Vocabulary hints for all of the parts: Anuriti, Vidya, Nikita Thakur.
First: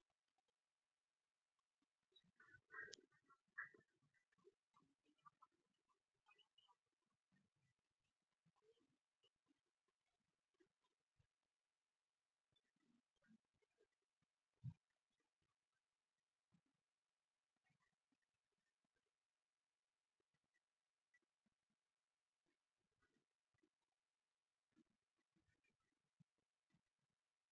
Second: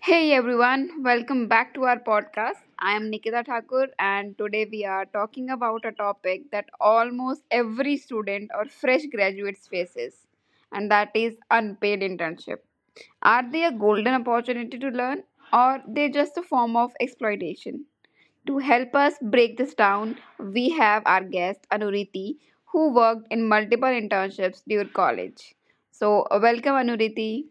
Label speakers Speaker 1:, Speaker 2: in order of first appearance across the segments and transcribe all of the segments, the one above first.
Speaker 1: Hey everyone, welcome back to our podcast. I am Nikita Thakur and today we are talking about a topic that almost every student or fresh graduates faces and that is unpaid internship. Are they a golden opportunity to learn or they just a form of exploitation? To help us break this down, we have our guest Anuriti who worked in multiple internships during college. So, welcome Anuriti.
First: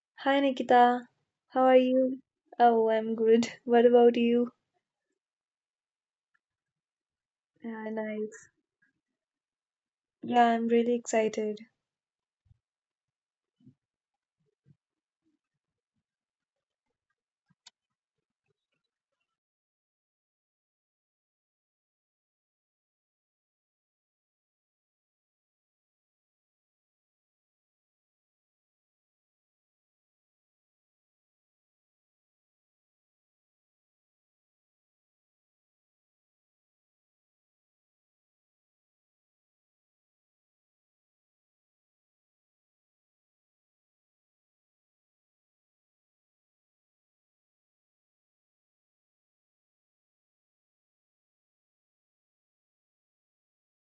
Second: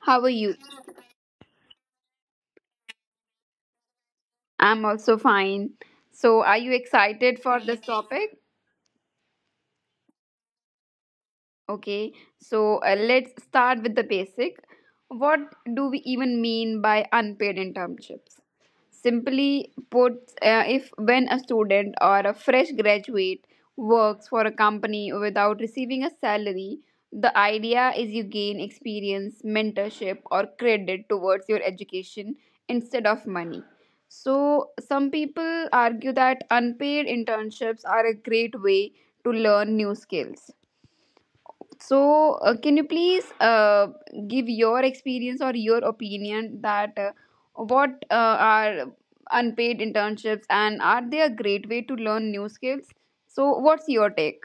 Speaker 1: How are
Speaker 2: Hi
Speaker 1: you?
Speaker 2: Nikita, how are you? Oh, I'm good. What about you?
Speaker 1: I'm also fine. So, are you excited for this
Speaker 2: Yeah,
Speaker 1: topic?
Speaker 2: nice. Yeah, I'm really excited.
Speaker 1: Okay, so let's start with the basic. What do we even mean by unpaid internships? Simply put, if when a student or a fresh graduate works for a company without receiving a salary, the idea is you gain experience, mentorship, or credit towards your education instead of money. So, some people argue that unpaid internships are a great way to learn new skills, so, can you please give your experience or your opinion that what are unpaid internships and are they a great way to learn new skills? So, what's your take?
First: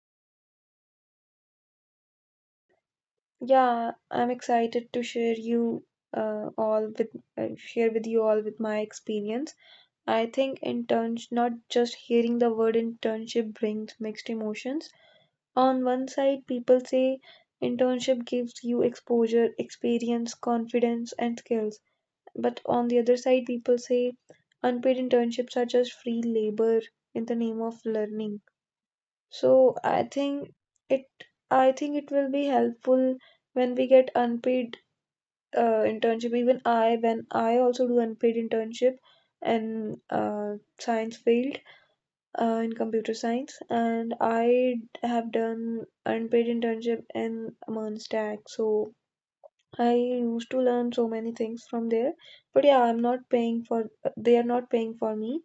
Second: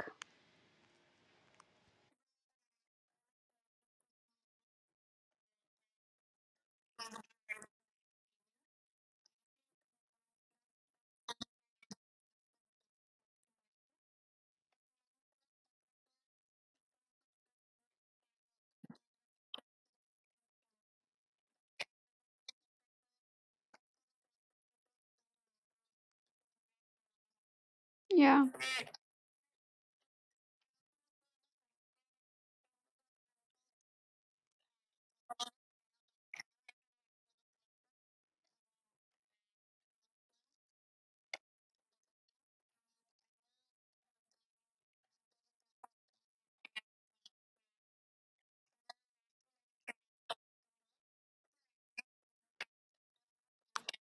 Speaker 2: Yeah, I'm excited to share you all with share with you all with my experience. I think interns not just hearing the word internship brings mixed emotions. On one side, people say internship gives you exposure, experience, confidence, and skills. But on the other side, people say unpaid internships are just free labor in the name of learning.
Speaker 1: Yeah,
Speaker 2: So it I think it will be helpful when we get unpaid internship. Even I, when I also do unpaid internship in science field, in computer science, and I have done unpaid internship in Mernstack. So I used to learn so many things from there. But yeah, I'm not paying for, they are not paying for me.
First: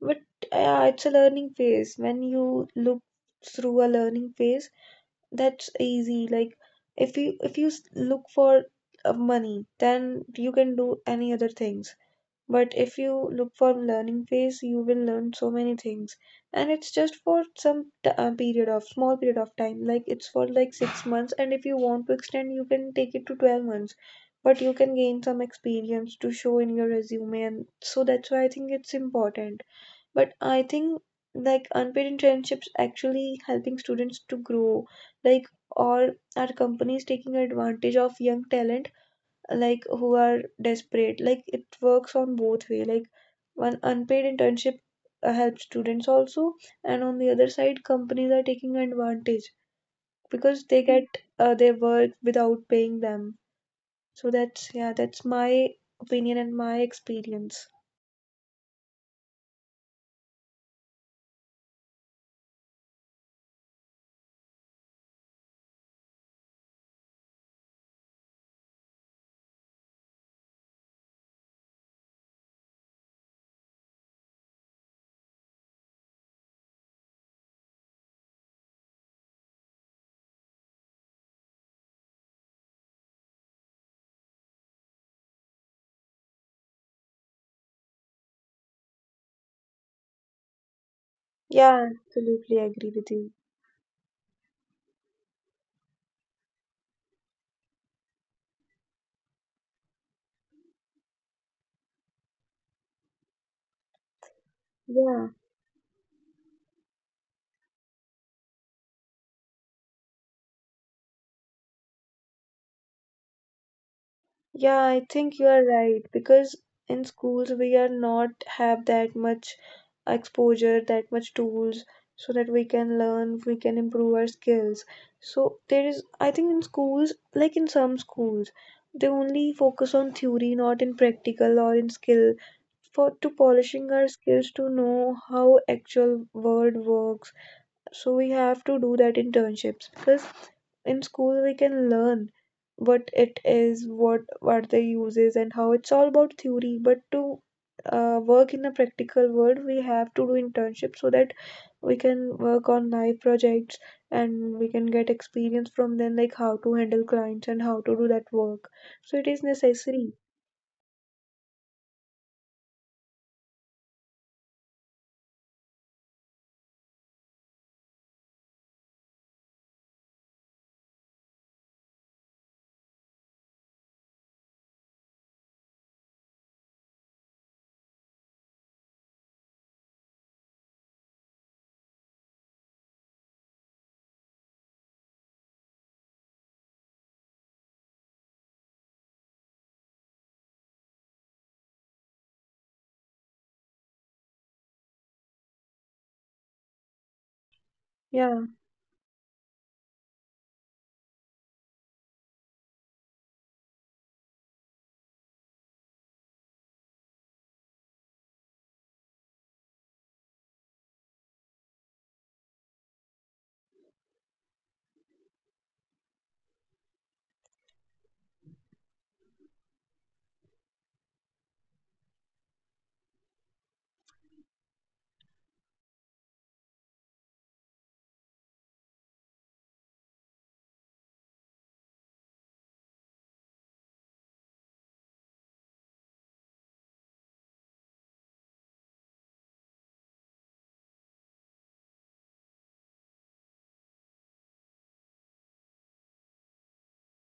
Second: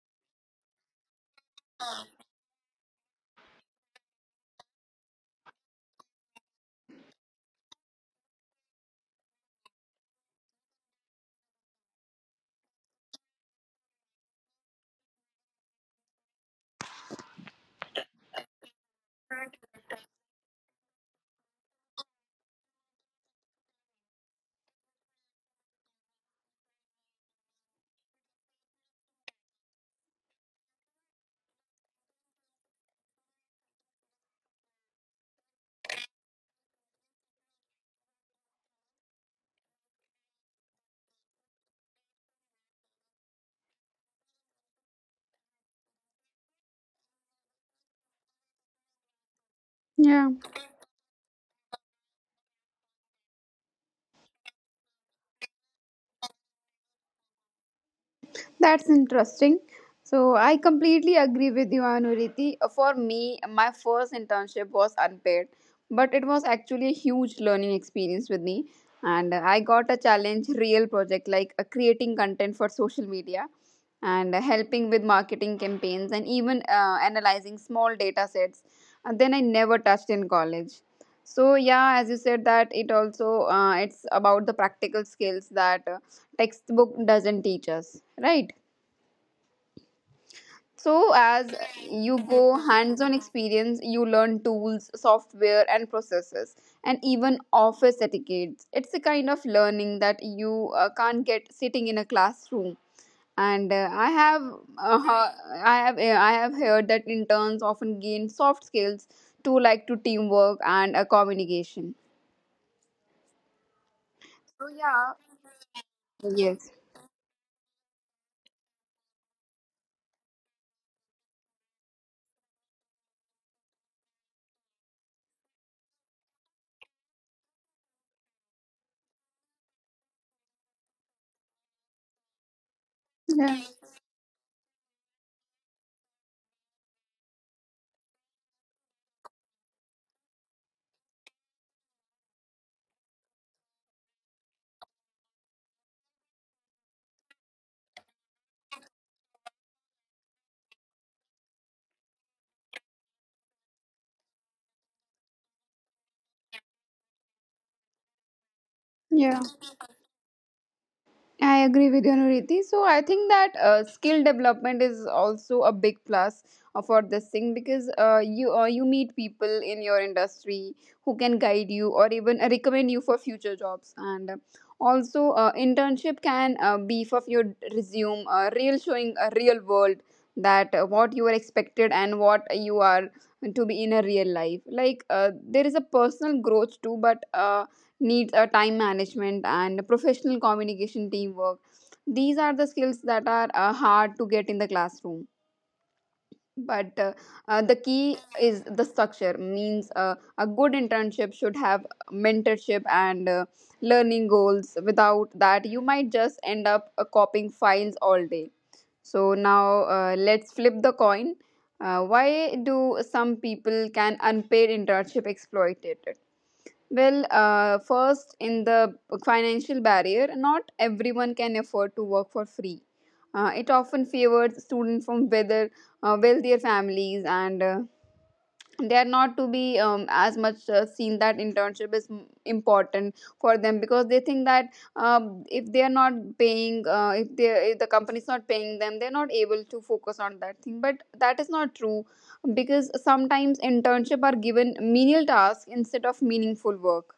Speaker 2: But yeah, it's a learning phase. When you look through a learning phase, that's easy. Like if you look for money, then you can do any other things. But if you look for learning phase, you will learn so many things, and it's just for some t- period of small period of time. Like it's for like six months, and if you want to extend, you can take it to 12 months. But you can gain some experience to show in your resume, and so that's why I think it's important. But I think like unpaid internships actually helping students to grow, like, or are companies taking advantage of young talent, like who are desperate? Like it works on both way. Like one, unpaid internship helps students also, and on the other side companies are taking advantage,
Speaker 1: yeah.
Speaker 2: because they get their work without paying them. So that's, yeah, that's my opinion and my experience.
Speaker 1: That's interesting. So I completely agree with you, Anuriti. For me, my first internship was unpaid, but it was actually a huge learning experience with me. And I got a challenge, real project like creating content for social media and helping with marketing campaigns and even analyzing small data sets. And then I never touched in college. So yeah, as you said that it also it's about the practical skills that textbook doesn't teach us, right? So, as
Speaker 2: Yeah,
Speaker 1: you
Speaker 2: absolutely
Speaker 1: go
Speaker 2: agree with
Speaker 1: hands on
Speaker 2: you.
Speaker 1: experience, you learn tools, software, and processes, and even office etiquettes. It's a kind of learning that you can't get sitting in a classroom. And I have,
Speaker 2: Yeah.
Speaker 1: he- I have heard that interns often gain soft skills to like to teamwork and communication.
Speaker 2: Yeah,
Speaker 1: So
Speaker 2: I
Speaker 1: yeah,
Speaker 2: think you are right because
Speaker 1: yes,
Speaker 2: in schools we are not have that much exposure, that much tools so that we can learn, we can improve our skills. So there is, I think in schools, like in some schools, they only focus on theory, not in practical or in skill. For to
Speaker 1: yeah,
Speaker 2: polishing our skills to know how actual world works, so we have to do that internships because in school we can learn what it is, what they uses, and how it's all about theory. But to work in a practical world we have to do internships so that we can work on live projects and we can get experience from them, like how to handle clients and how to do that work. So it is
Speaker 1: yeah.
Speaker 2: necessary.
Speaker 1: I agree with you, Nuriti. So I think that skill development is also a big plus for this thing because you meet people in your industry who can guide you or even recommend you for future jobs, and also internship can beef up your resume, real showing a real world that what you are expected and what you are to be in a real life. Like there is a personal growth too, but. Needs a time management and professional communication teamwork. These are the skills that are hard to get in the classroom, but the key
Speaker 2: Yeah,
Speaker 1: is the structure means a good internship should have mentorship and learning goals. Without that you might just end up copying files all day. So now let's flip the coin. Why do some people can unpaid internship exploit it? Well, first, in the financial barrier, not everyone can afford to work for free. It often favors students from whether wealthier families, and they are not to be as much seen that internship is important for them because they think that if they are not paying, if they if the company is not paying them, they're not able to focus on that thing. But that is not true because sometimes internship are given menial tasks instead of meaningful work.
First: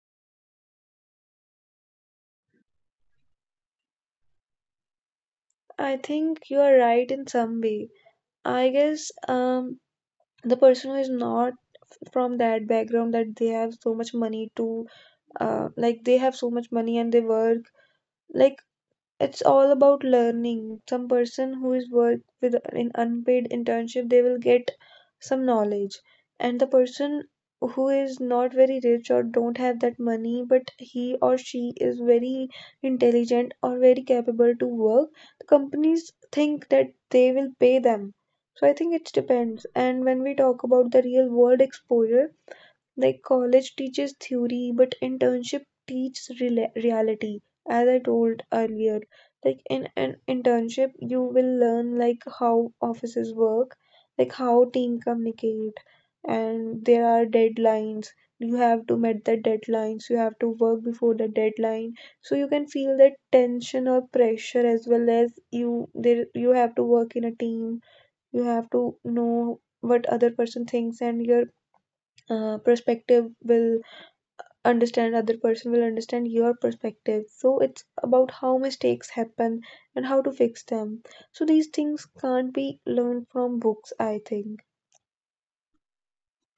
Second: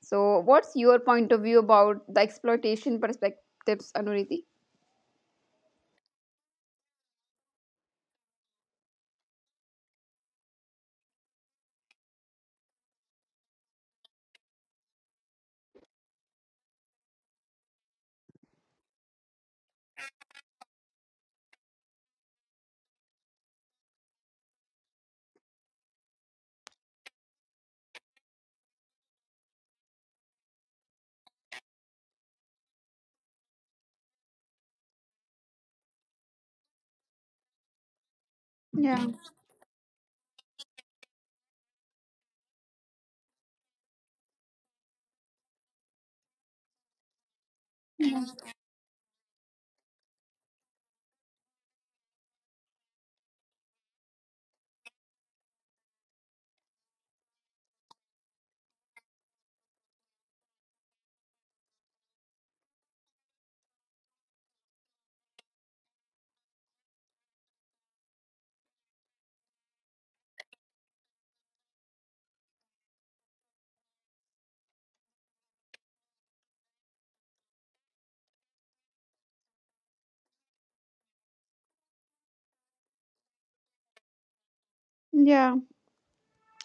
Speaker 1: So, what's your point of view about the exploitation perspectives, Anuriti?
Speaker 2: I think you are right in some way. I guess. The person who is not from that background, that they have so much money to, like, they have so much money and they work, like, it's all about learning. Some person who is work with an unpaid internship, they will get some knowledge. And the person who is not very rich or don't have that money, but he or she is very intelligent or very capable to work, the companies think that they will pay them. So I think
Speaker 1: Yeah,
Speaker 2: it depends. And when we talk about the real world exposure, like college teaches theory but internship teaches rela reality, as I told earlier, like in an internship you will learn like how offices work, like how team communicate, and there are deadlines. You have to meet the deadlines, you have to work before the deadline. So you can feel that tension or pressure. As well as you, there, you have to work in a team. You have to know what other person thinks, and your perspective will, understand, other person will understand your perspective. So it's about how mistakes happen and how to fix them. So these things can't be learned from books, I think.
Speaker 1: yeah,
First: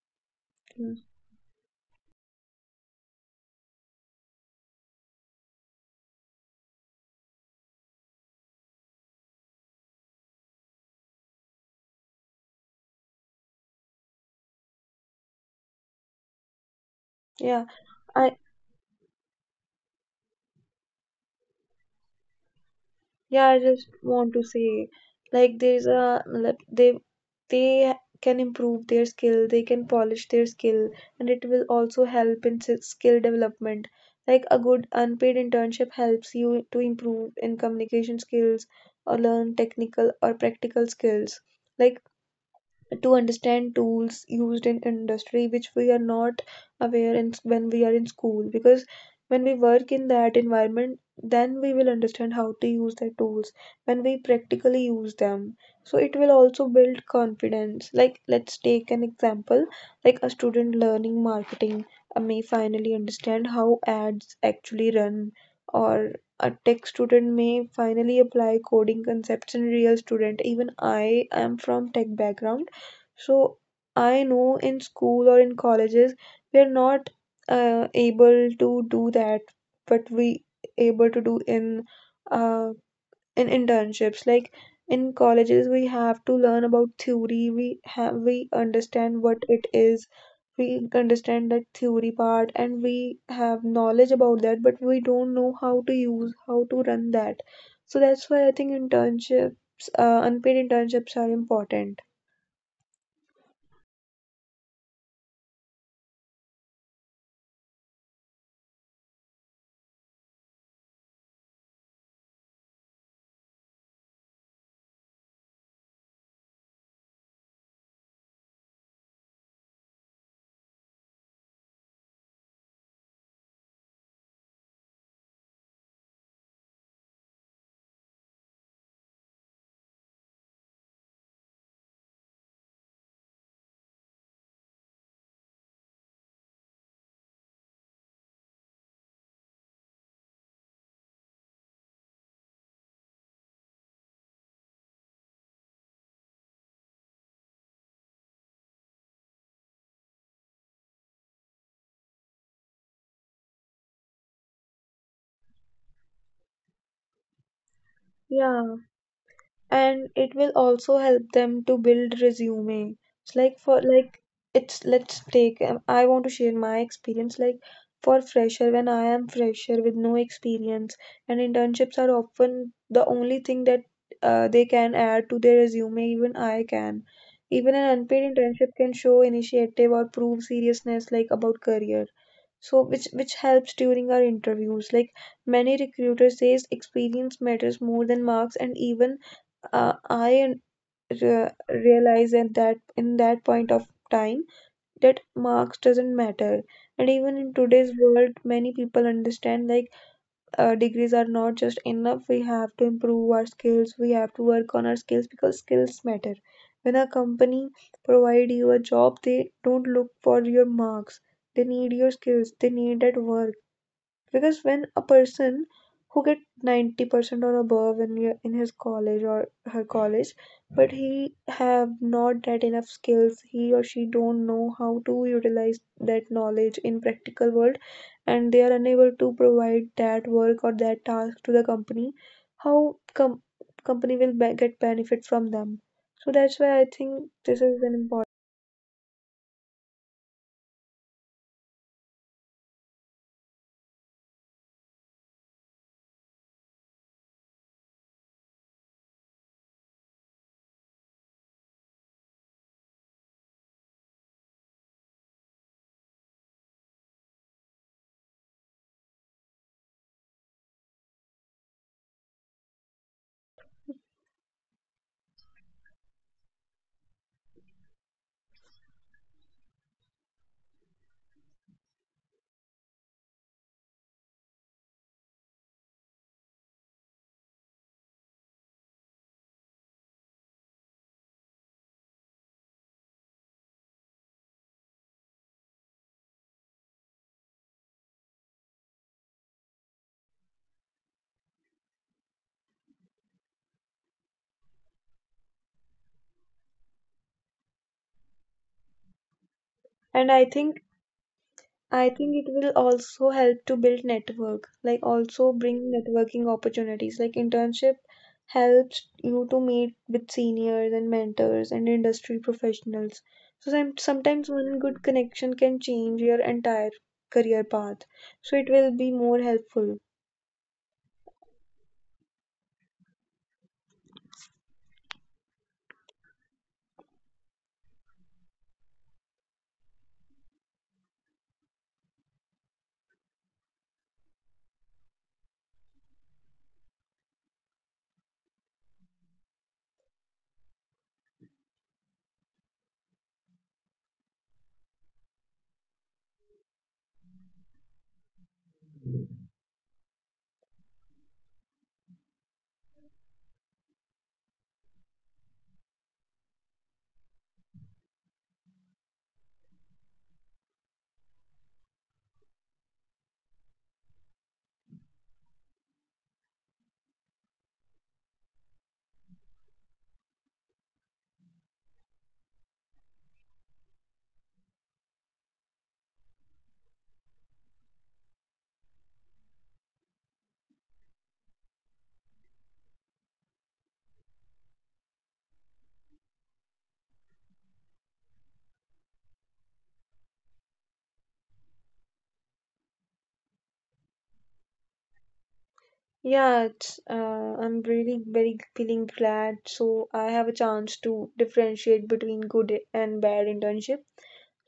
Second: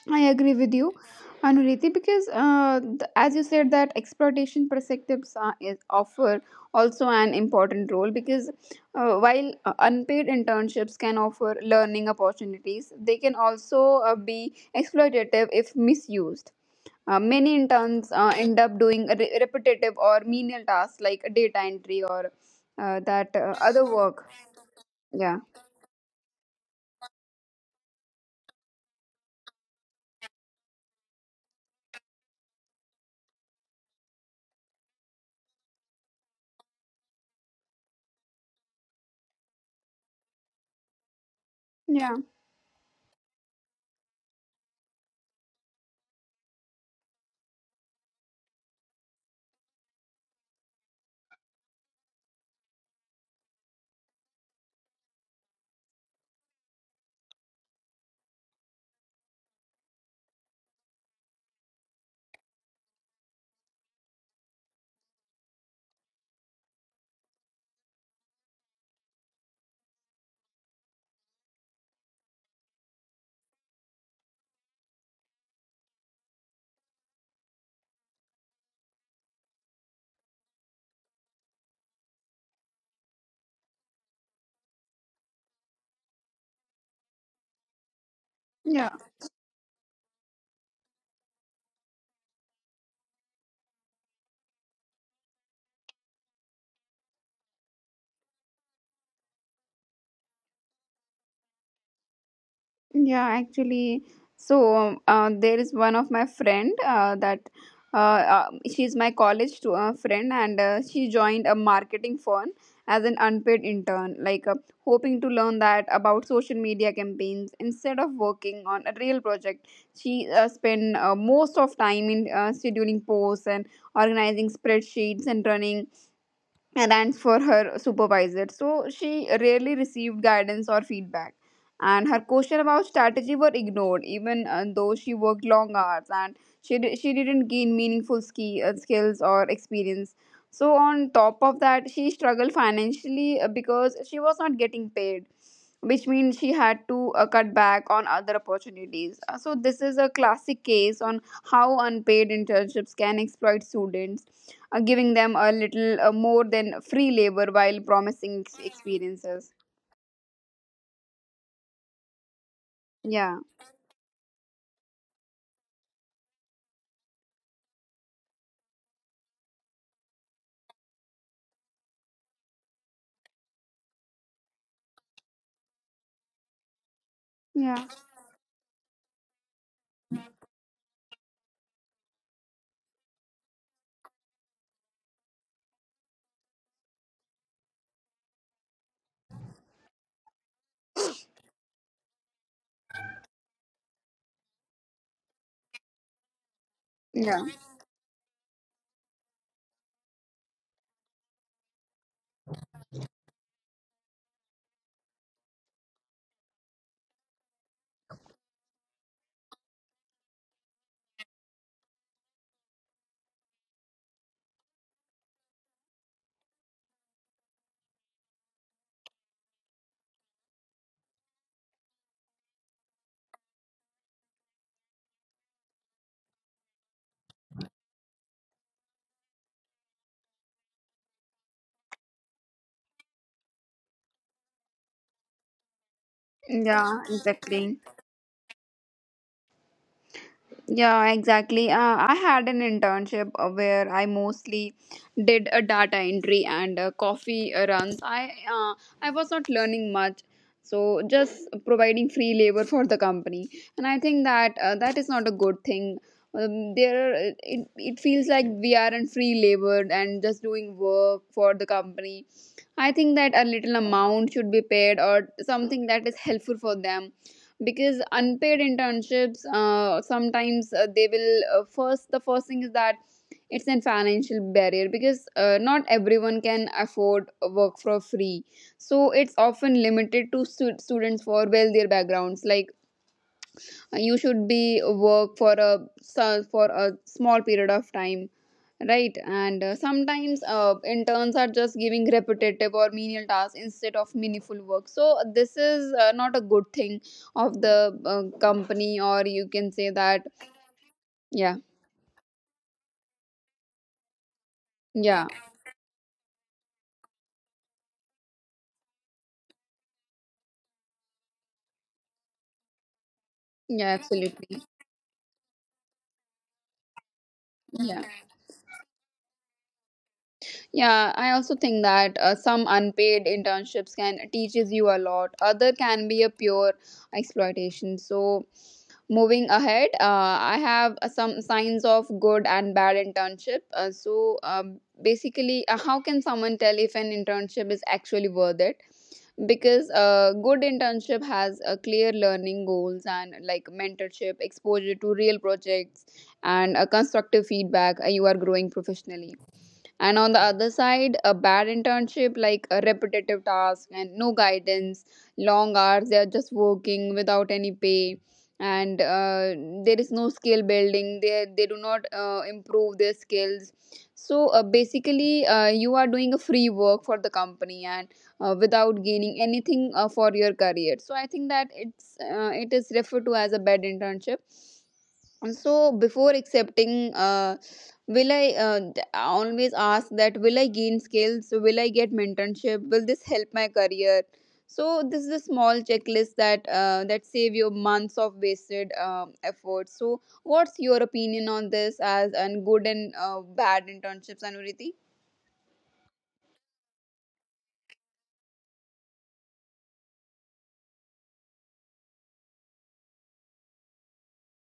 Speaker 1: I agree with you,
Speaker 2: Mm.
Speaker 1: Anuriti, because as you said that exploitation perspectives is offer also an important role because while unpaid internships can offer learning opportunities, they can also be exploitative if misused. Many
Speaker 2: Yeah.
Speaker 1: interns end up doing a repetitive or menial tasks like data entry or that
Speaker 2: Yeah, I
Speaker 1: other
Speaker 2: just
Speaker 1: work.
Speaker 2: want to say,
Speaker 1: Yeah.
Speaker 2: like, there's a like they can improve their skill, they can polish their skill, and it will also help in skill development. Like a good unpaid internship helps you to improve in communication skills or learn technical or practical skills. Like,
Speaker 1: Yeah.
Speaker 2: to understand tools used in industry which we are not aware in, when we are in school, because when we work in that environment then we will understand how to use the tools when we practically use them. So it will also build confidence. Like let's take an example, like a student learning marketing may finally understand how ads actually run, or a tech student may finally apply coding concepts in real student. Even I am from tech background, so I know in school or in colleges we are not able to do that, but we able to do uh, in internships. Like in colleges, we have to learn about theory. We
Speaker 1: Yeah.
Speaker 2: understand what it is. We understand that theory part, and we have knowledge about that, but we don't know how to run that. So that's why I think internships, unpaid internships, are important.
Speaker 1: Yeah, actually, so there is one of my friend that uh, uh, she's my college to, friend, and she joined a marketing firm as an unpaid intern, like hoping to learn that about social media campaigns instead of working on a real project. She spent most of time in scheduling posts and organizing spreadsheets and running rants for her supervisor, so she rarely received guidance or feedback. And her question about strategy were ignored, even though she worked long hours and she didn't gain meaningful skills or experience. So on top of that, she struggled financially because she was not getting paid, which means she had to cut back on other opportunities. So this is a classic case on how unpaid internships can exploit students, giving them a little more than free labor while promising
Speaker 2: Yeah.
Speaker 1: experiences.
Speaker 2: And it will also help them to build resume. It's
Speaker 1: Yeah,
Speaker 2: like for, like, it's, let's take, I want to share my experience. Like for fresher, when I am fresher with no experience, and internships are often the only thing that they can add to their resume. Even I can, even an
Speaker 1: yeah,
Speaker 2: unpaid internship can show initiative or prove seriousness, like about career. So which helps during our interviews. Like many recruiters says experience matters more than marks. And even, I realized at that, in that point of time, that marks doesn't matter. And even in
Speaker 1: yeah,
Speaker 2: today's world, many people understand, like, degrees are not just enough. We have to improve our skills. We have to work on our skills because skills matter. When a company provide you a job, they don't look for your marks. They need your skills. They need that work. Because when a person who get 90% or above in your- in his college or her college, but he have not that enough skills, he or she don't know how to utilize that knowledge in practical world, and they are unable to provide that work or that task to the company, how com- company will get benefit from them? So that's why I think
Speaker 1: yeah,
Speaker 2: this is an
Speaker 1: exactly.
Speaker 2: important.
Speaker 1: Yeah, exactly. I had an internship where I mostly did a data entry and coffee runs. I was not learning much, so just providing free labor for the company, and I think that that is not a good thing. There, it feels like we aren't free labored and just doing work for the company. I think that a little amount should be paid or something that is helpful for them, because unpaid internships sometimes they will first. The first thing is that it's a financial barrier because not everyone can afford work for free, so it's often limited to students for wealthier backgrounds, like you should be work for a for a small period of time, right? And sometimes interns are just giving repetitive or menial tasks instead of meaningful work, so this is not a good thing of the company, or you can say
Speaker 2: And I
Speaker 1: that.
Speaker 2: think
Speaker 1: Yeah,
Speaker 2: I think it will also help to build network, like
Speaker 1: yeah,
Speaker 2: also bring networking opportunities. Like internship helps you to meet with seniors and mentors and industry professionals. So
Speaker 1: yeah,
Speaker 2: sometimes
Speaker 1: absolutely,
Speaker 2: one good connection can change your entire career path.
Speaker 1: yeah.
Speaker 2: So it will be more helpful.
Speaker 1: Yeah, I also think that some unpaid internships can teaches you a lot. Other can be a pure exploitation. So, moving ahead, I have some signs of good and bad internship. Basically, how can someone tell if an internship is actually worth it? Because a good internship has clear learning goals and like mentorship, exposure to real projects, and constructive feedback. You are growing professionally, and on the other side a bad internship like a repetitive task and no guidance, long hours, they are just working without any pay, and there is no skill building. They do not improve their skills. So basically you are doing a free work for the company and without gaining anything for your career, so I think that it is referred to as a bad internship. So before accepting, I always ask that will I gain skills, will I get mentorship, will this help my career? So this is a small checklist that that save you months of wasted effort. So what's your opinion on this as and good and bad internships, Anuriti?
Speaker 2: Yeah, it's, I'm really very feeling glad. So I have a chance to differentiate between good and bad internship.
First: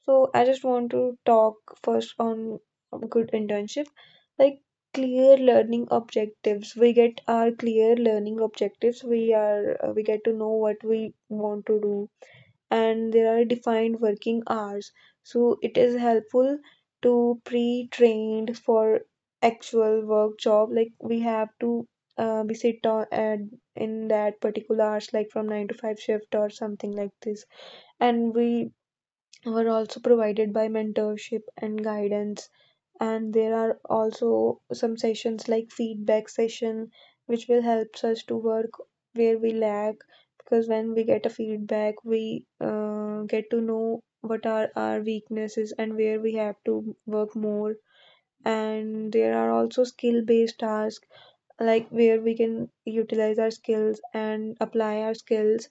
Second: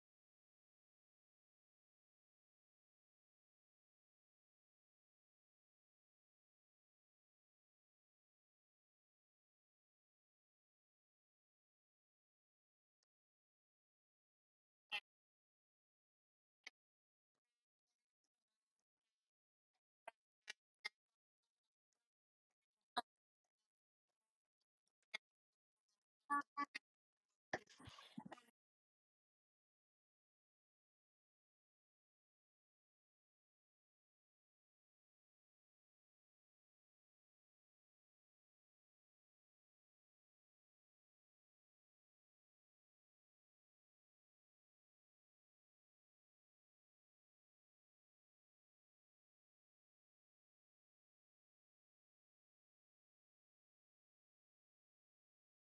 Speaker 2: So I just want to talk first on good internship, like clear learning objectives. We get our clear learning objectives. We are, we get to know what we want to do. And there are defined working hours, so it is helpful to pre-trained for actual work job. Like we have to be sit on at in that particular hours, like from 9 to 5 shift or something like this. And we were also provided by mentorship and guidance. And there are also some sessions like feedback session which will helps us to work where we lack. Because when we get a feedback we get to know what are our weaknesses and where we have to work more. And there are also skill based tasks, like where we can utilize our skills and apply our skills.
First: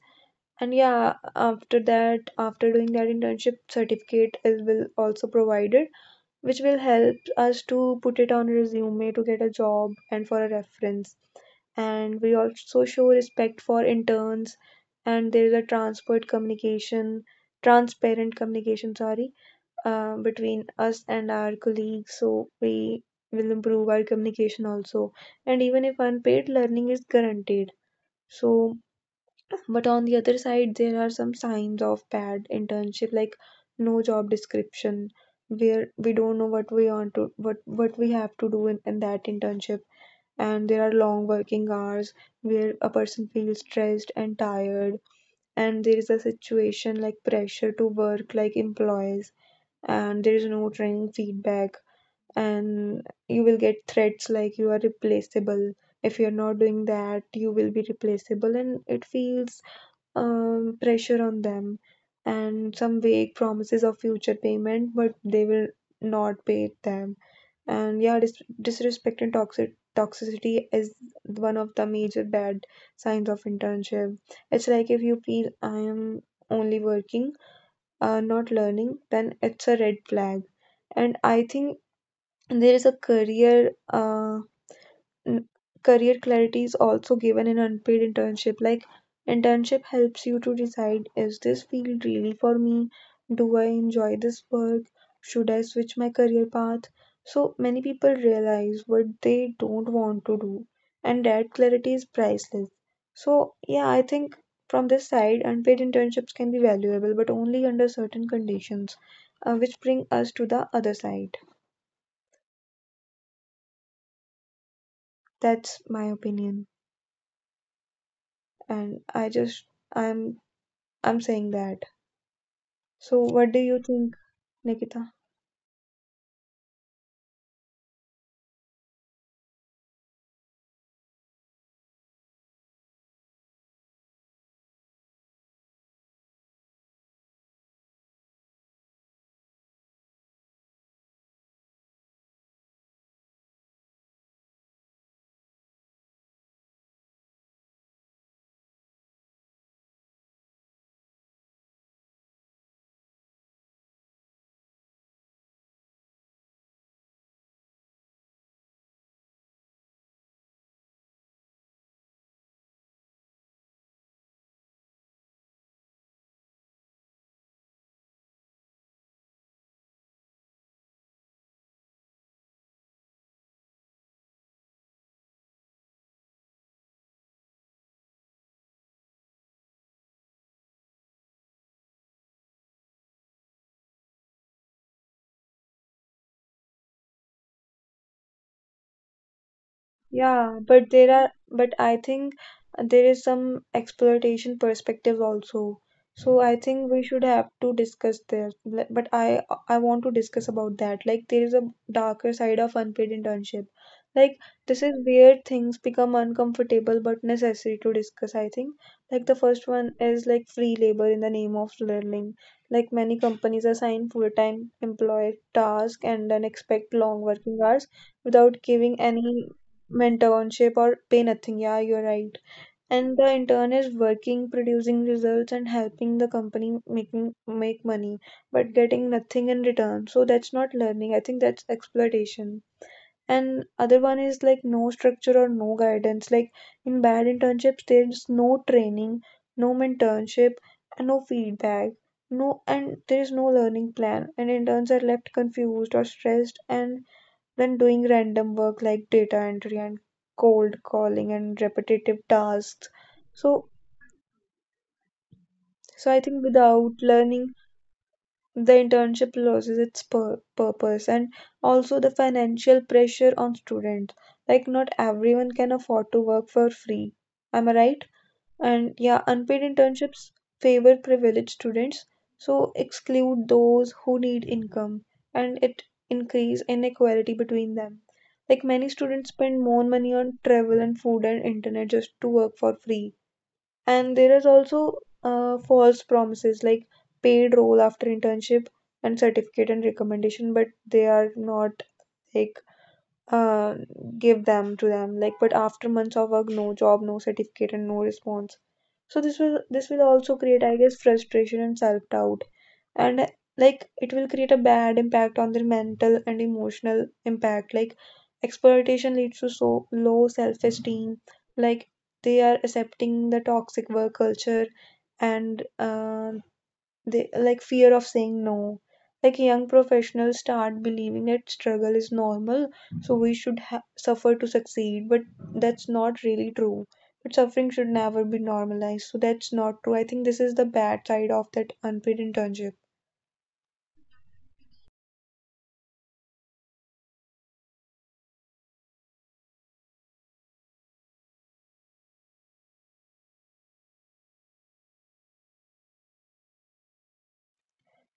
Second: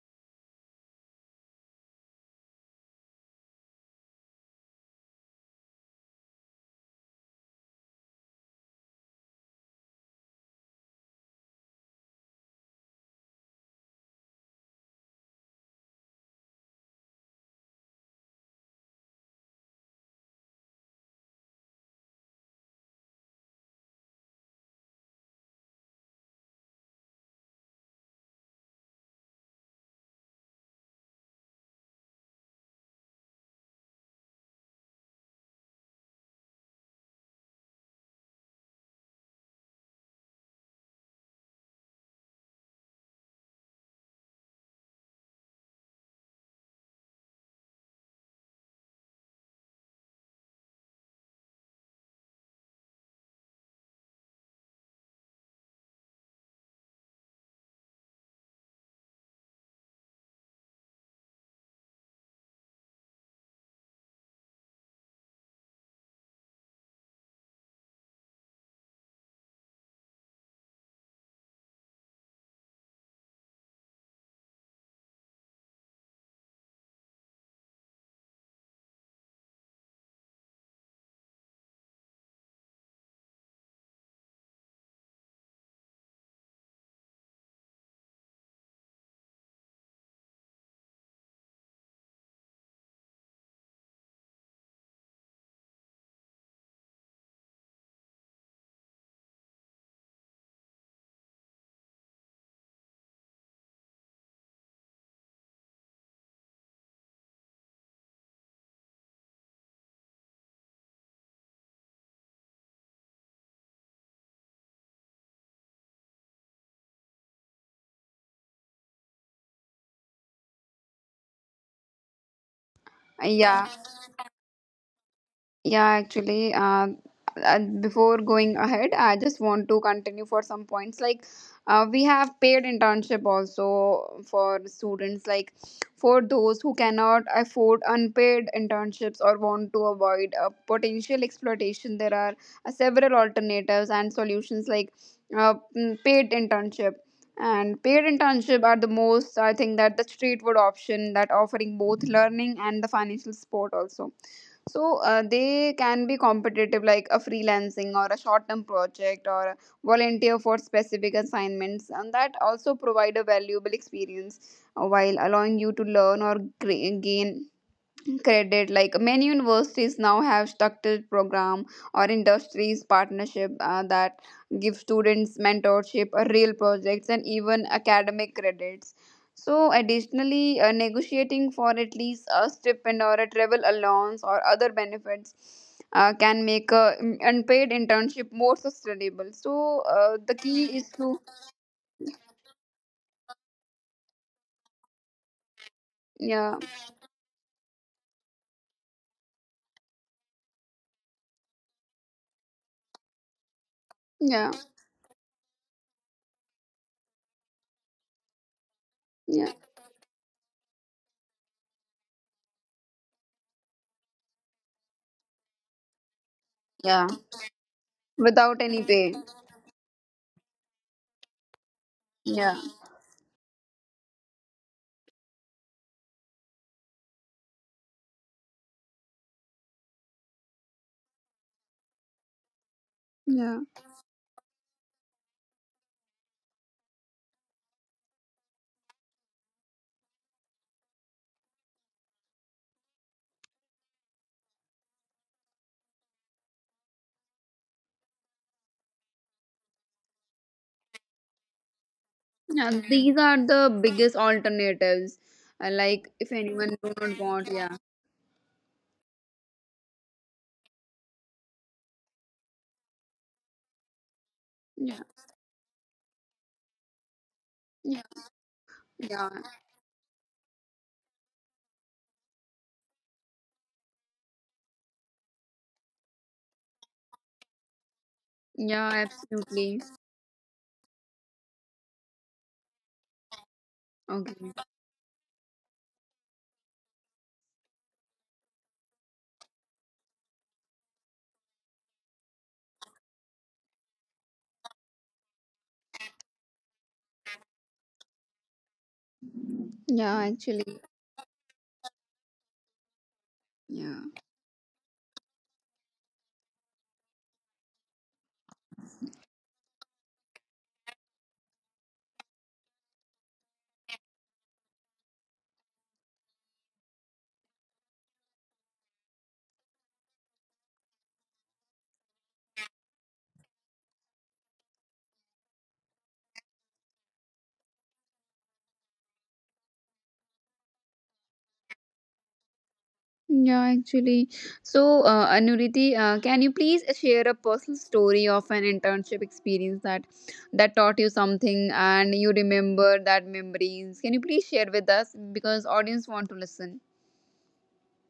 Speaker 2: And yeah, after that, after doing that internship, certificate is will also provided, which will help us to put it on resume to get a job and for a reference. And we also show respect for interns. And there is a transparent communication, sorry, between us and our colleagues. So we will improve our communication also. And even if unpaid, learning is guaranteed. So, but on the other side there are some signs of bad internship, like no job description, where we don't know what we want to, what we have to do in that internship. And there are long working hours where a person feels stressed and tired. And there is a situation like pressure to work like employees. And there is no training feedback. And you will get threats like you are replaceable. If you're not doing that you will be replaceable, and it feels pressure on them. And some vague promises of future payment, but they will not pay them. And yeah, disrespect and toxicity is one of the major bad signs of internship. It's like, if you feel I am only working, not learning, then it's a red flag. And I think there is a career. N- Career clarity is also given in unpaid internship. Like, internship helps you to decide is this field really for me? Do I enjoy this work? Should I switch my career path? So, many people realize what they don't want to do, and that clarity is priceless. So, yeah, I think from this side, unpaid internships can be valuable, but only under certain conditions, which bring us to the other side. That's my opinion, and I just I'm I'm saying that. So what do
Speaker 1: Yeah,
Speaker 2: you think, Nikita?
Speaker 1: yeah, actually, before going ahead, I just want to continue for some points. Like, we have paid internship also for students, like for those who cannot afford unpaid internships or want to avoid potential exploitation. There are several alternatives and solutions like paid internship. And paid internship are the most, I think, that the straightforward option that offering both learning and the financial support also. So they can be competitive, like a freelancing or a short-term project or volunteer for specific assignments, and that also provide a valuable experience while allowing you to learn or gain credit. Like many universities now have structured program or industries partnership that give students mentorship, real projects and even academic credits. So additionally negotiating for at least a stipend or a travel allowance or other benefits can make a unpaid internship more sustainable. So the
Speaker 2: Yeah,
Speaker 1: key is
Speaker 2: but there
Speaker 1: to
Speaker 2: are, but I think there is some exploitation perspective also. So I
Speaker 1: yeah,
Speaker 2: think we should have to discuss this. But I want to discuss about that. Like there is a darker side of unpaid internship. Like
Speaker 1: yeah,
Speaker 2: this is where things become uncomfortable but necessary to discuss, I think. Like the
Speaker 1: yeah,
Speaker 2: first one is like free labor in the name of learning. Like many companies assign full-time employee tasks and then expect
Speaker 1: yeah,
Speaker 2: long working hours without
Speaker 1: without any
Speaker 2: giving
Speaker 1: pay,
Speaker 2: any mentorship or pay nothing, yeah, you're right.
Speaker 1: yeah,
Speaker 2: And the intern is working, producing results and helping the company making make money but getting nothing in return. So that's not learning, I think that's exploitation. And
Speaker 1: yeah.
Speaker 2: other one is like no structure or no guidance. Like in bad internships, there's no training, no mentorship, and no feedback, no. And there is no learning plan, and interns are left confused or stressed and when doing random work like data entry and cold calling and repetitive
Speaker 1: Yeah,
Speaker 2: tasks.
Speaker 1: these are
Speaker 2: So,
Speaker 1: the biggest alternatives.
Speaker 2: so
Speaker 1: Like
Speaker 2: I
Speaker 1: if
Speaker 2: think
Speaker 1: anyone
Speaker 2: without
Speaker 1: do not
Speaker 2: learning,
Speaker 1: want, yeah,
Speaker 2: the internship loses its purpose, and also the financial pressure on students. Like, not
Speaker 1: yeah,
Speaker 2: everyone can afford to work for free. Am I right?
Speaker 1: yeah,
Speaker 2: And yeah,
Speaker 1: yeah,
Speaker 2: unpaid internships favor privileged students, so exclude those who need income, and it increase inequality between them. Like many
Speaker 1: yeah,
Speaker 2: students spend more
Speaker 1: absolutely.
Speaker 2: money on travel and food and internet just to work for free. And there
Speaker 1: Okay.
Speaker 2: is also false promises like paid role after internship and certificate and recommendation, but they are not like, uh, give them to them, like, but after months of work, no job, no certificate, and no response. So this will
Speaker 1: Yeah,
Speaker 2: also create, I
Speaker 1: actually,
Speaker 2: guess, frustration and self doubt. And like
Speaker 1: yeah,
Speaker 2: it will create a bad impact on their mental and emotional impact. Like exploitation leads to so low self esteem, like they are accepting the toxic work culture, and they like fear of saying no. Like young professionals start believing that struggle is normal, so we should suffer to succeed, but that's not really true. But suffering should never be normalized, so that's not true. I think this is the bad side of that unpaid internship.
Speaker 1: yeah, actually. So, Anuriti, can you please share a personal story of an internship experience that that taught you something and you remember that memories? Can you please share with us because audience want to listen?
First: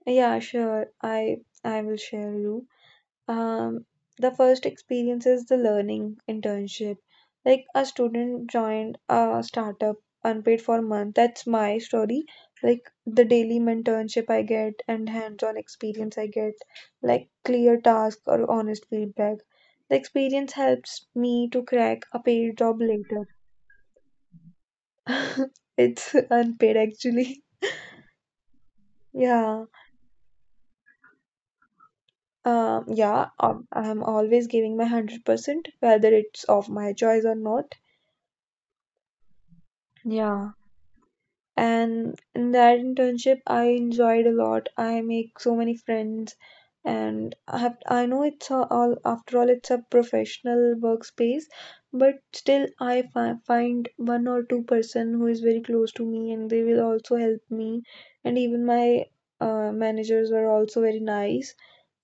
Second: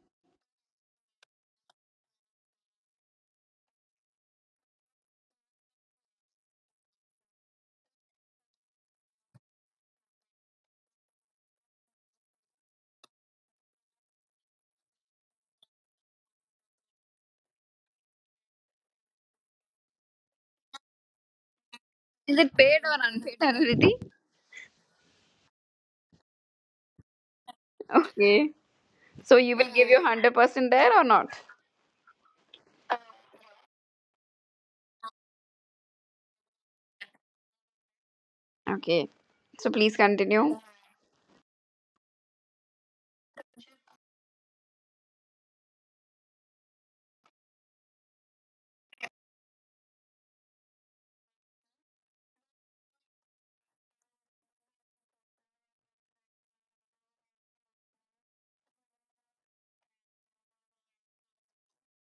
Speaker 2: Yeah, sure, I will share you. Um, the first experience is the learning internship. Like a student joined a startup unpaid for a month. That's my story. Like the daily internship I get and hands-on experience I get, like clear task or honest feedback. The experience helps me to crack a
Speaker 1: Is it
Speaker 2: paid
Speaker 1: paid
Speaker 2: job
Speaker 1: or
Speaker 2: later.
Speaker 1: unpaid, Anuriti?
Speaker 2: It's unpaid actually.
Speaker 1: Okay. So you
Speaker 2: Yeah.
Speaker 1: will give your 100% there or not?
Speaker 2: Yeah, I'm always giving my 100%, whether it's of my choice or not.
Speaker 1: Okay. So please
Speaker 2: Yeah.
Speaker 1: continue.
Speaker 2: And in that internship I enjoyed a lot, I make so many friends, and I know it's a, all after all it's a professional workspace, but still I find one or two-person who is very close to me and they will also help me. And even my managers were also very nice,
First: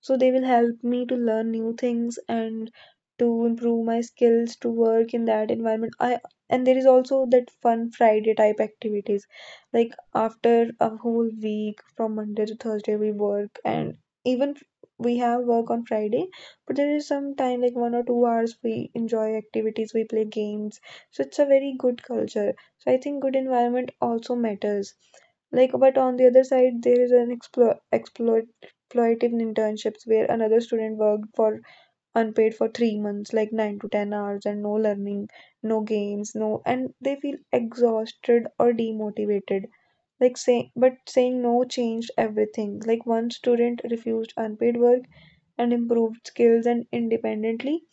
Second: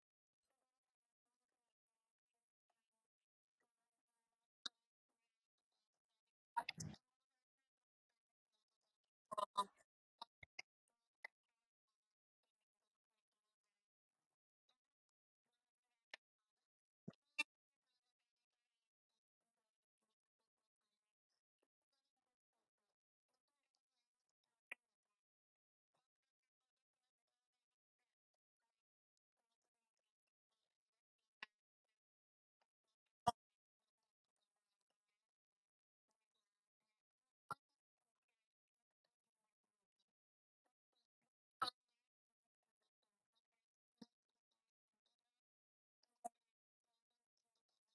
Speaker 2: so they will help me to learn new things and to improve my skills to work in that environment. I And there is also that fun Friday type activities, like after a whole week from Monday to Thursday, we work and even f- we have work on Friday, but there is some time like 1 or 2 hours we enjoy activities, we play games. So it's a very good culture. So I think good environment also matters. Like but on the other side, there is an exploitative internships where another student worked for unpaid for 3 months like 9 to 10 hours and no learning, no games, no, and they feel exhausted or demotivated. But saying no changed everything. Like one student refused unpaid work and improved skills and independently,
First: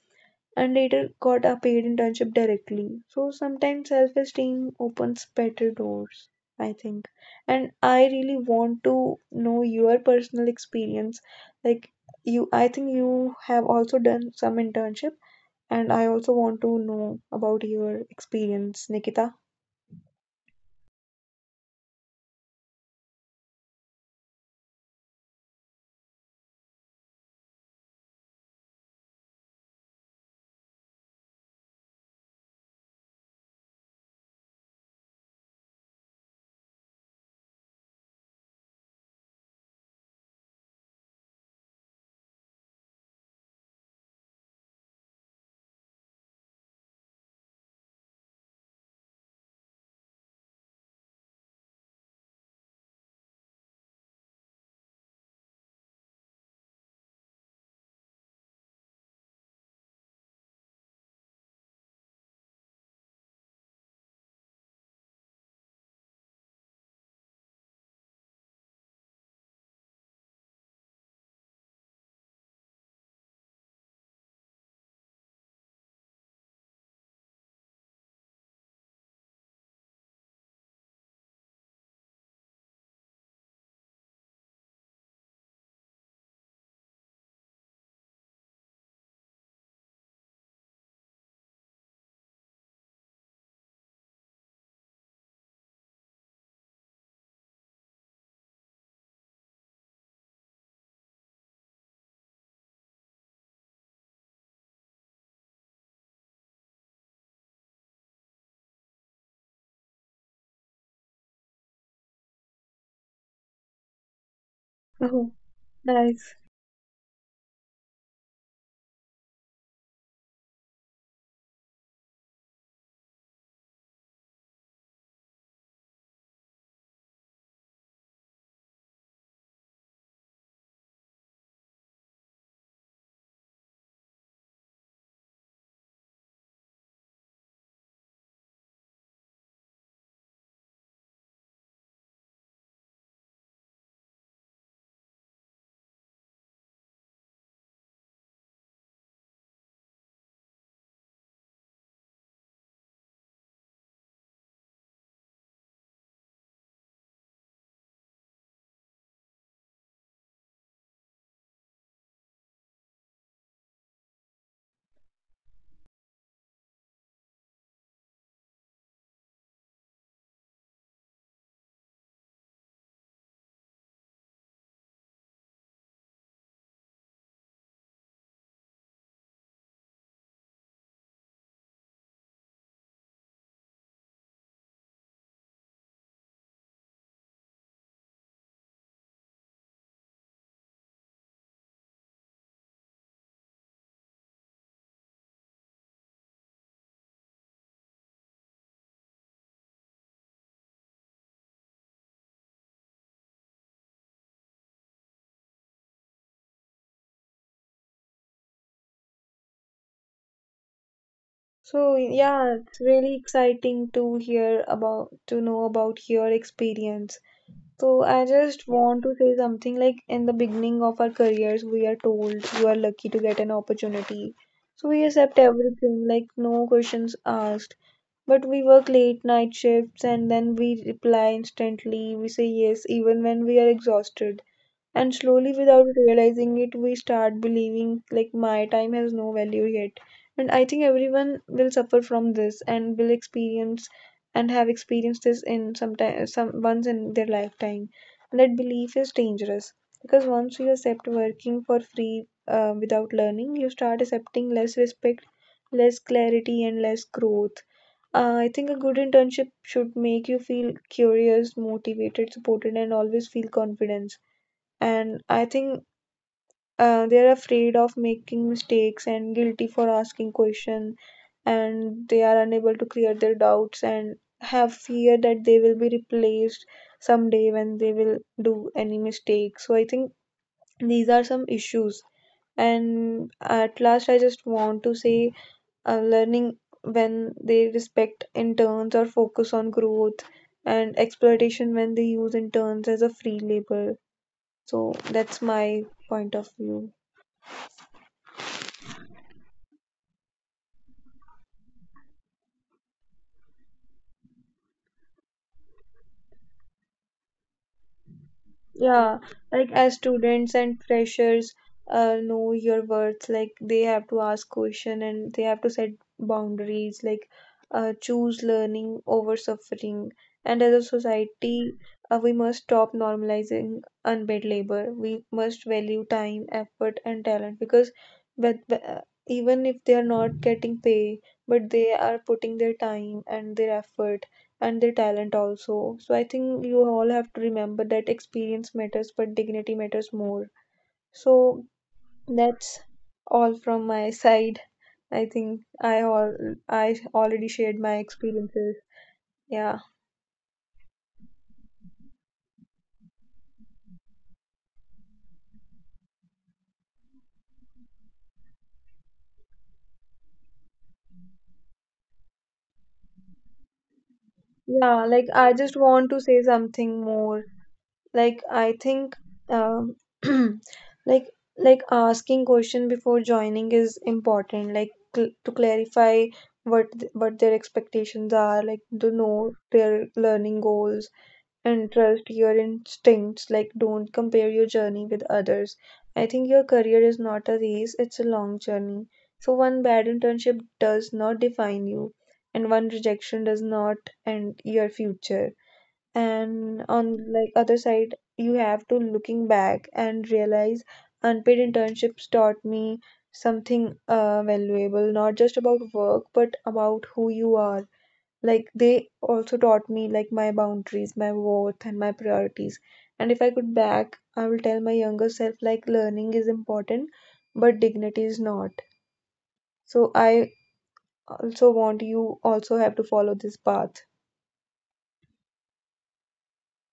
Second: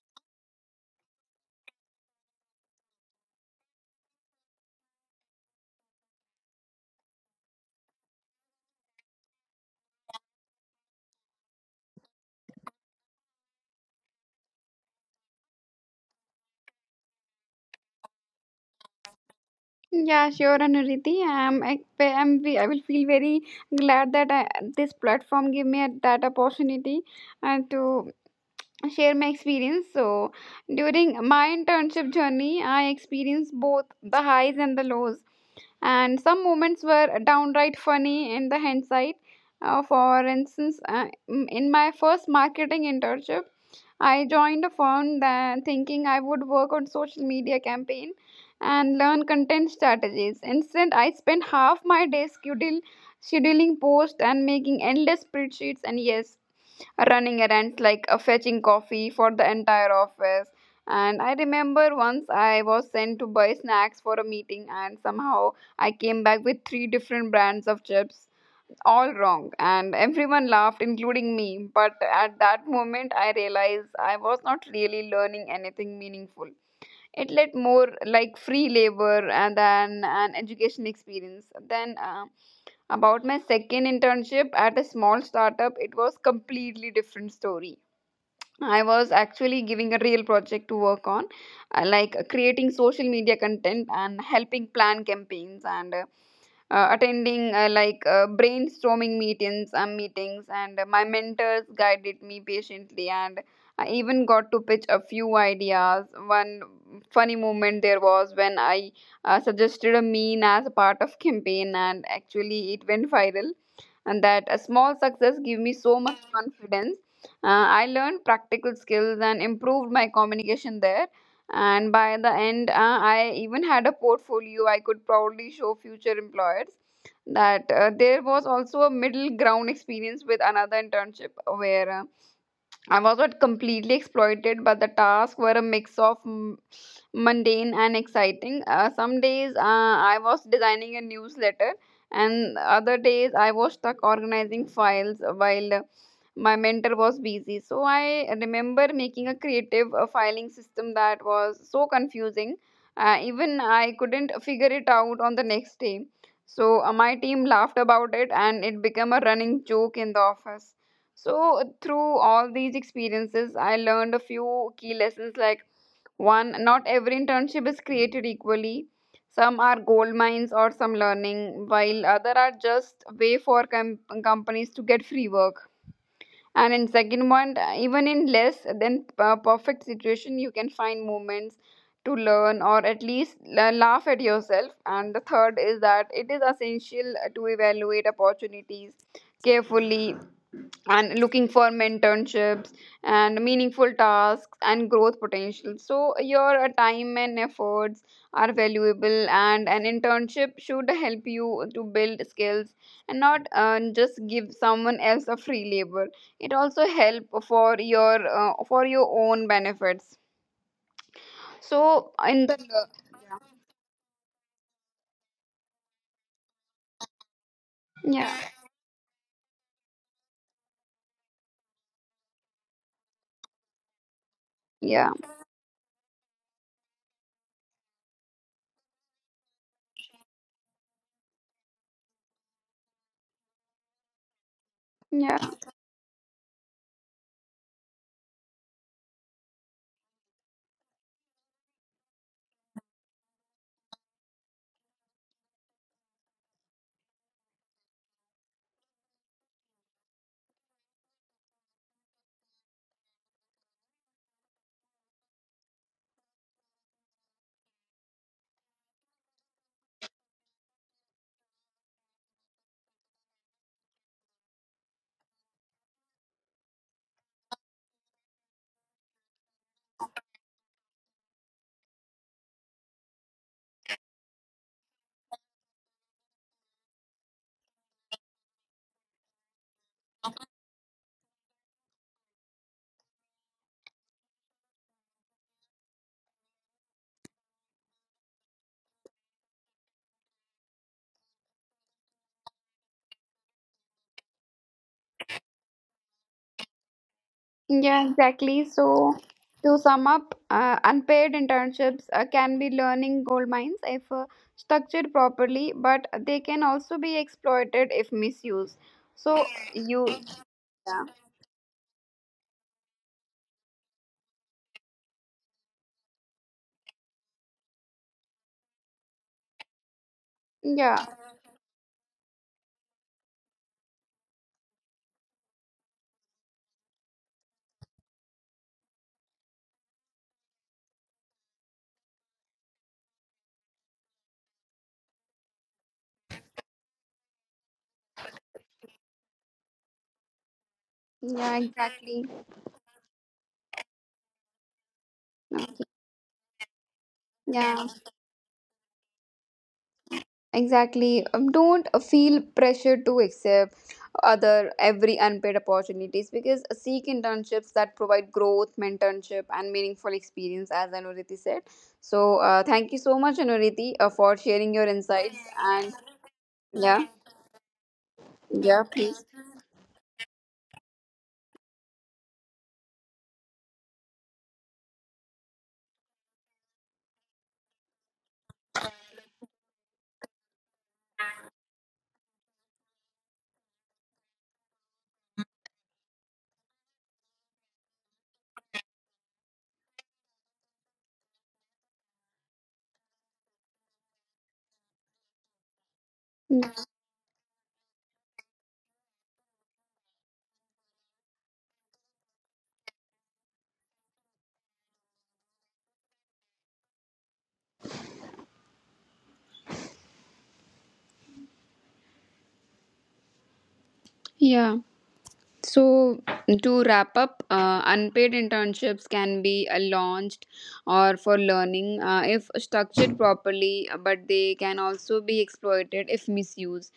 Speaker 2: and later got a paid internship directly. So sometimes self-esteem opens better doors, I think. And I really want to know your personal experience. Like you, I think you have also done some internship, and I also want to know about your experience, Nikita.
Speaker 1: Yeah, sure, Anuriti. I will feel very glad that this platform gave me a, that opportunity and to share my experience. So, during my internship journey, I experienced both the highs and the lows, and some moments were downright funny in the hindsight. For instance, in my first marketing internship, I joined a firm that thinking I would work on social media campaign and learn content strategies. Instead, I spent half my day scheduling posts and making endless spreadsheets. And yes, running errands like fetching coffee for the entire office. And I remember once I was sent to buy snacks for a meeting, and somehow I came back with three different brands of chips, all wrong. And everyone laughed, including me. But at that moment, I realized I was not really learning anything meaningful. It led more like free labor and then an education experience then about my second internship at a small startup. It was completely different story. I was actually giving a real project to work on, creating social media content and helping plan campaigns and attending brainstorming meetings. And my mentors guided me patiently, and I even got to pitch a few ideas. One funny moment there was when I suggested a meme as a part of campaign, and actually it went viral, and that a small
Speaker 2: Oh,
Speaker 1: success gave me so much
Speaker 2: nice.
Speaker 1: confidence. I learned practical skills and improved my communication there. And by the end, I even had a portfolio I could proudly show future employers. That There was also a middle ground experience with another internship where I was not completely exploited, but the tasks were a mix of mundane and exciting. Some days I was designing a newsletter, and other days I was stuck organizing files while my mentor was busy. So I remember making a creative filing system that was so confusing. Even I couldn't figure it out on the next day. So my team laughed about it, and it became a running joke in the office. So, through all these experiences, I learned a few key lessons. Like one, not every internship is created equally. Some are gold mines or some learning, while other are just way for companies to get free work. And in second one, even in less than perfect situation, you can find moments to learn or at least laugh at yourself. And the third is that it is essential to evaluate opportunities carefully and looking for mentorships and meaningful tasks and growth potential, so your time and efforts are valuable, and an internship should help you to build skills and not just give someone else a free labor. It also help for your own benefits.
Speaker 2: So
Speaker 1: So in
Speaker 2: yeah,
Speaker 1: the,
Speaker 2: it's really exciting to hear about to know about your experience. So I
Speaker 1: yeah,
Speaker 2: just want to say something like, in the beginning of our careers, we are told you are lucky to get an opportunity. So we
Speaker 1: yeah,
Speaker 2: accept everything, like no questions asked. But we work late night shifts and then we reply instantly. We say yes even when we are exhausted. And
Speaker 1: yeah.
Speaker 2: slowly, without realizing it, we start believing like my time has no value yet. And I think everyone will suffer from this and will experience and have experienced this in some time, some once in their lifetime. And that belief is dangerous because once you accept working for free, without learning, you start accepting less respect, less clarity, and less growth. I think a good internship should make you feel curious, motivated, supported, and always feel confidence. And I think they're afraid of making mistakes and guilty for asking questions, and they are unable to clear their doubts and have fear that they will be replaced someday when they will do any mistake. So I think these are some issues. And at last I just want to say, learning when they respect interns or focus on growth, and exploitation when they use interns as a free labor. So that's my point of view.
Speaker 1: Yeah, exactly. So, to sum up, unpaid internships can be learning gold mines if structured properly, but they can also be exploited if misused.
Speaker 2: Yeah,
Speaker 1: So,
Speaker 2: like
Speaker 1: you,
Speaker 2: as students and
Speaker 1: yeah,
Speaker 2: freshers, know your worth, like they have to ask question and they have to set boundaries, like choose learning over suffering. And as a
Speaker 1: yeah,
Speaker 2: society, we must stop normalizing unpaid labor. We must value time, effort, and talent, because but, but, uh, even if they are not getting pay, but they are putting their time and their effort and their talent also. So I think you all have to remember that experience matters, but dignity matters more.
Speaker 1: yeah,
Speaker 2: So
Speaker 1: exactly.
Speaker 2: that's all from my side. I think I all I already shared
Speaker 1: Yeah,
Speaker 2: my experiences. Yeah.
Speaker 1: exactly. Don't feel pressure to accept other every unpaid opportunities, because seek internships that provide growth mentorship and meaningful experience, as Anuriti said. So thank you so much, Anuriti, for sharing your
Speaker 2: Yeah, like
Speaker 1: insights.
Speaker 2: I just want
Speaker 1: And
Speaker 2: to say something
Speaker 1: yeah,
Speaker 2: more. Like I
Speaker 1: yeah,
Speaker 2: think
Speaker 1: please.
Speaker 2: um, like like asking question before joining is important, like to clarify what their expectations are, like to know their learning goals. And trust your instincts, like don't compare your journey with others. I think your career is not a race, it's a long journey. So one bad internship does not define you, and one rejection does not end your future. And
Speaker 1: Mm.
Speaker 2: on like other side, you have to looking back and realize unpaid internships taught me something valuable, not just about work but about who you are. Like they also taught me like my boundaries, my worth, and my priorities. And if I could back, I will tell my
Speaker 1: Yeah.
Speaker 2: younger self like
Speaker 1: So,
Speaker 2: learning is
Speaker 1: to
Speaker 2: important,
Speaker 1: wrap up,
Speaker 2: but dignity is
Speaker 1: unpaid
Speaker 2: not.
Speaker 1: internships can be
Speaker 2: So
Speaker 1: launched
Speaker 2: I
Speaker 1: or for
Speaker 2: also
Speaker 1: learning
Speaker 2: want you
Speaker 1: if
Speaker 2: also have to
Speaker 1: structured
Speaker 2: follow this
Speaker 1: properly,
Speaker 2: path.
Speaker 1: but they can also be exploited if misused.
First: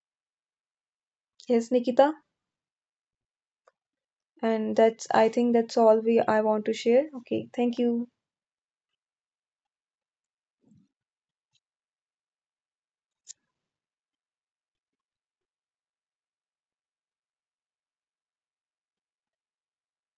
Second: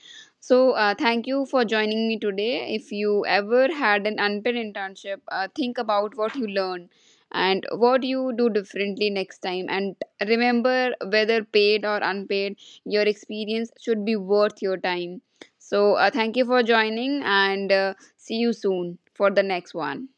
Speaker 1: So, thank you for
Speaker 2: Yes,
Speaker 1: joining
Speaker 2: Nikita.
Speaker 1: me today. If you ever had an unpaid
Speaker 2: And that's,
Speaker 1: internship,
Speaker 2: I think, that's
Speaker 1: think
Speaker 2: all we
Speaker 1: about what
Speaker 2: I
Speaker 1: you
Speaker 2: want to
Speaker 1: learned
Speaker 2: share. Okay,
Speaker 1: and
Speaker 2: thank
Speaker 1: what
Speaker 2: you.
Speaker 1: you do differently next time. And remember, whether paid or unpaid, your experience should be worth your time. So, thank you for joining and see you soon for the next one.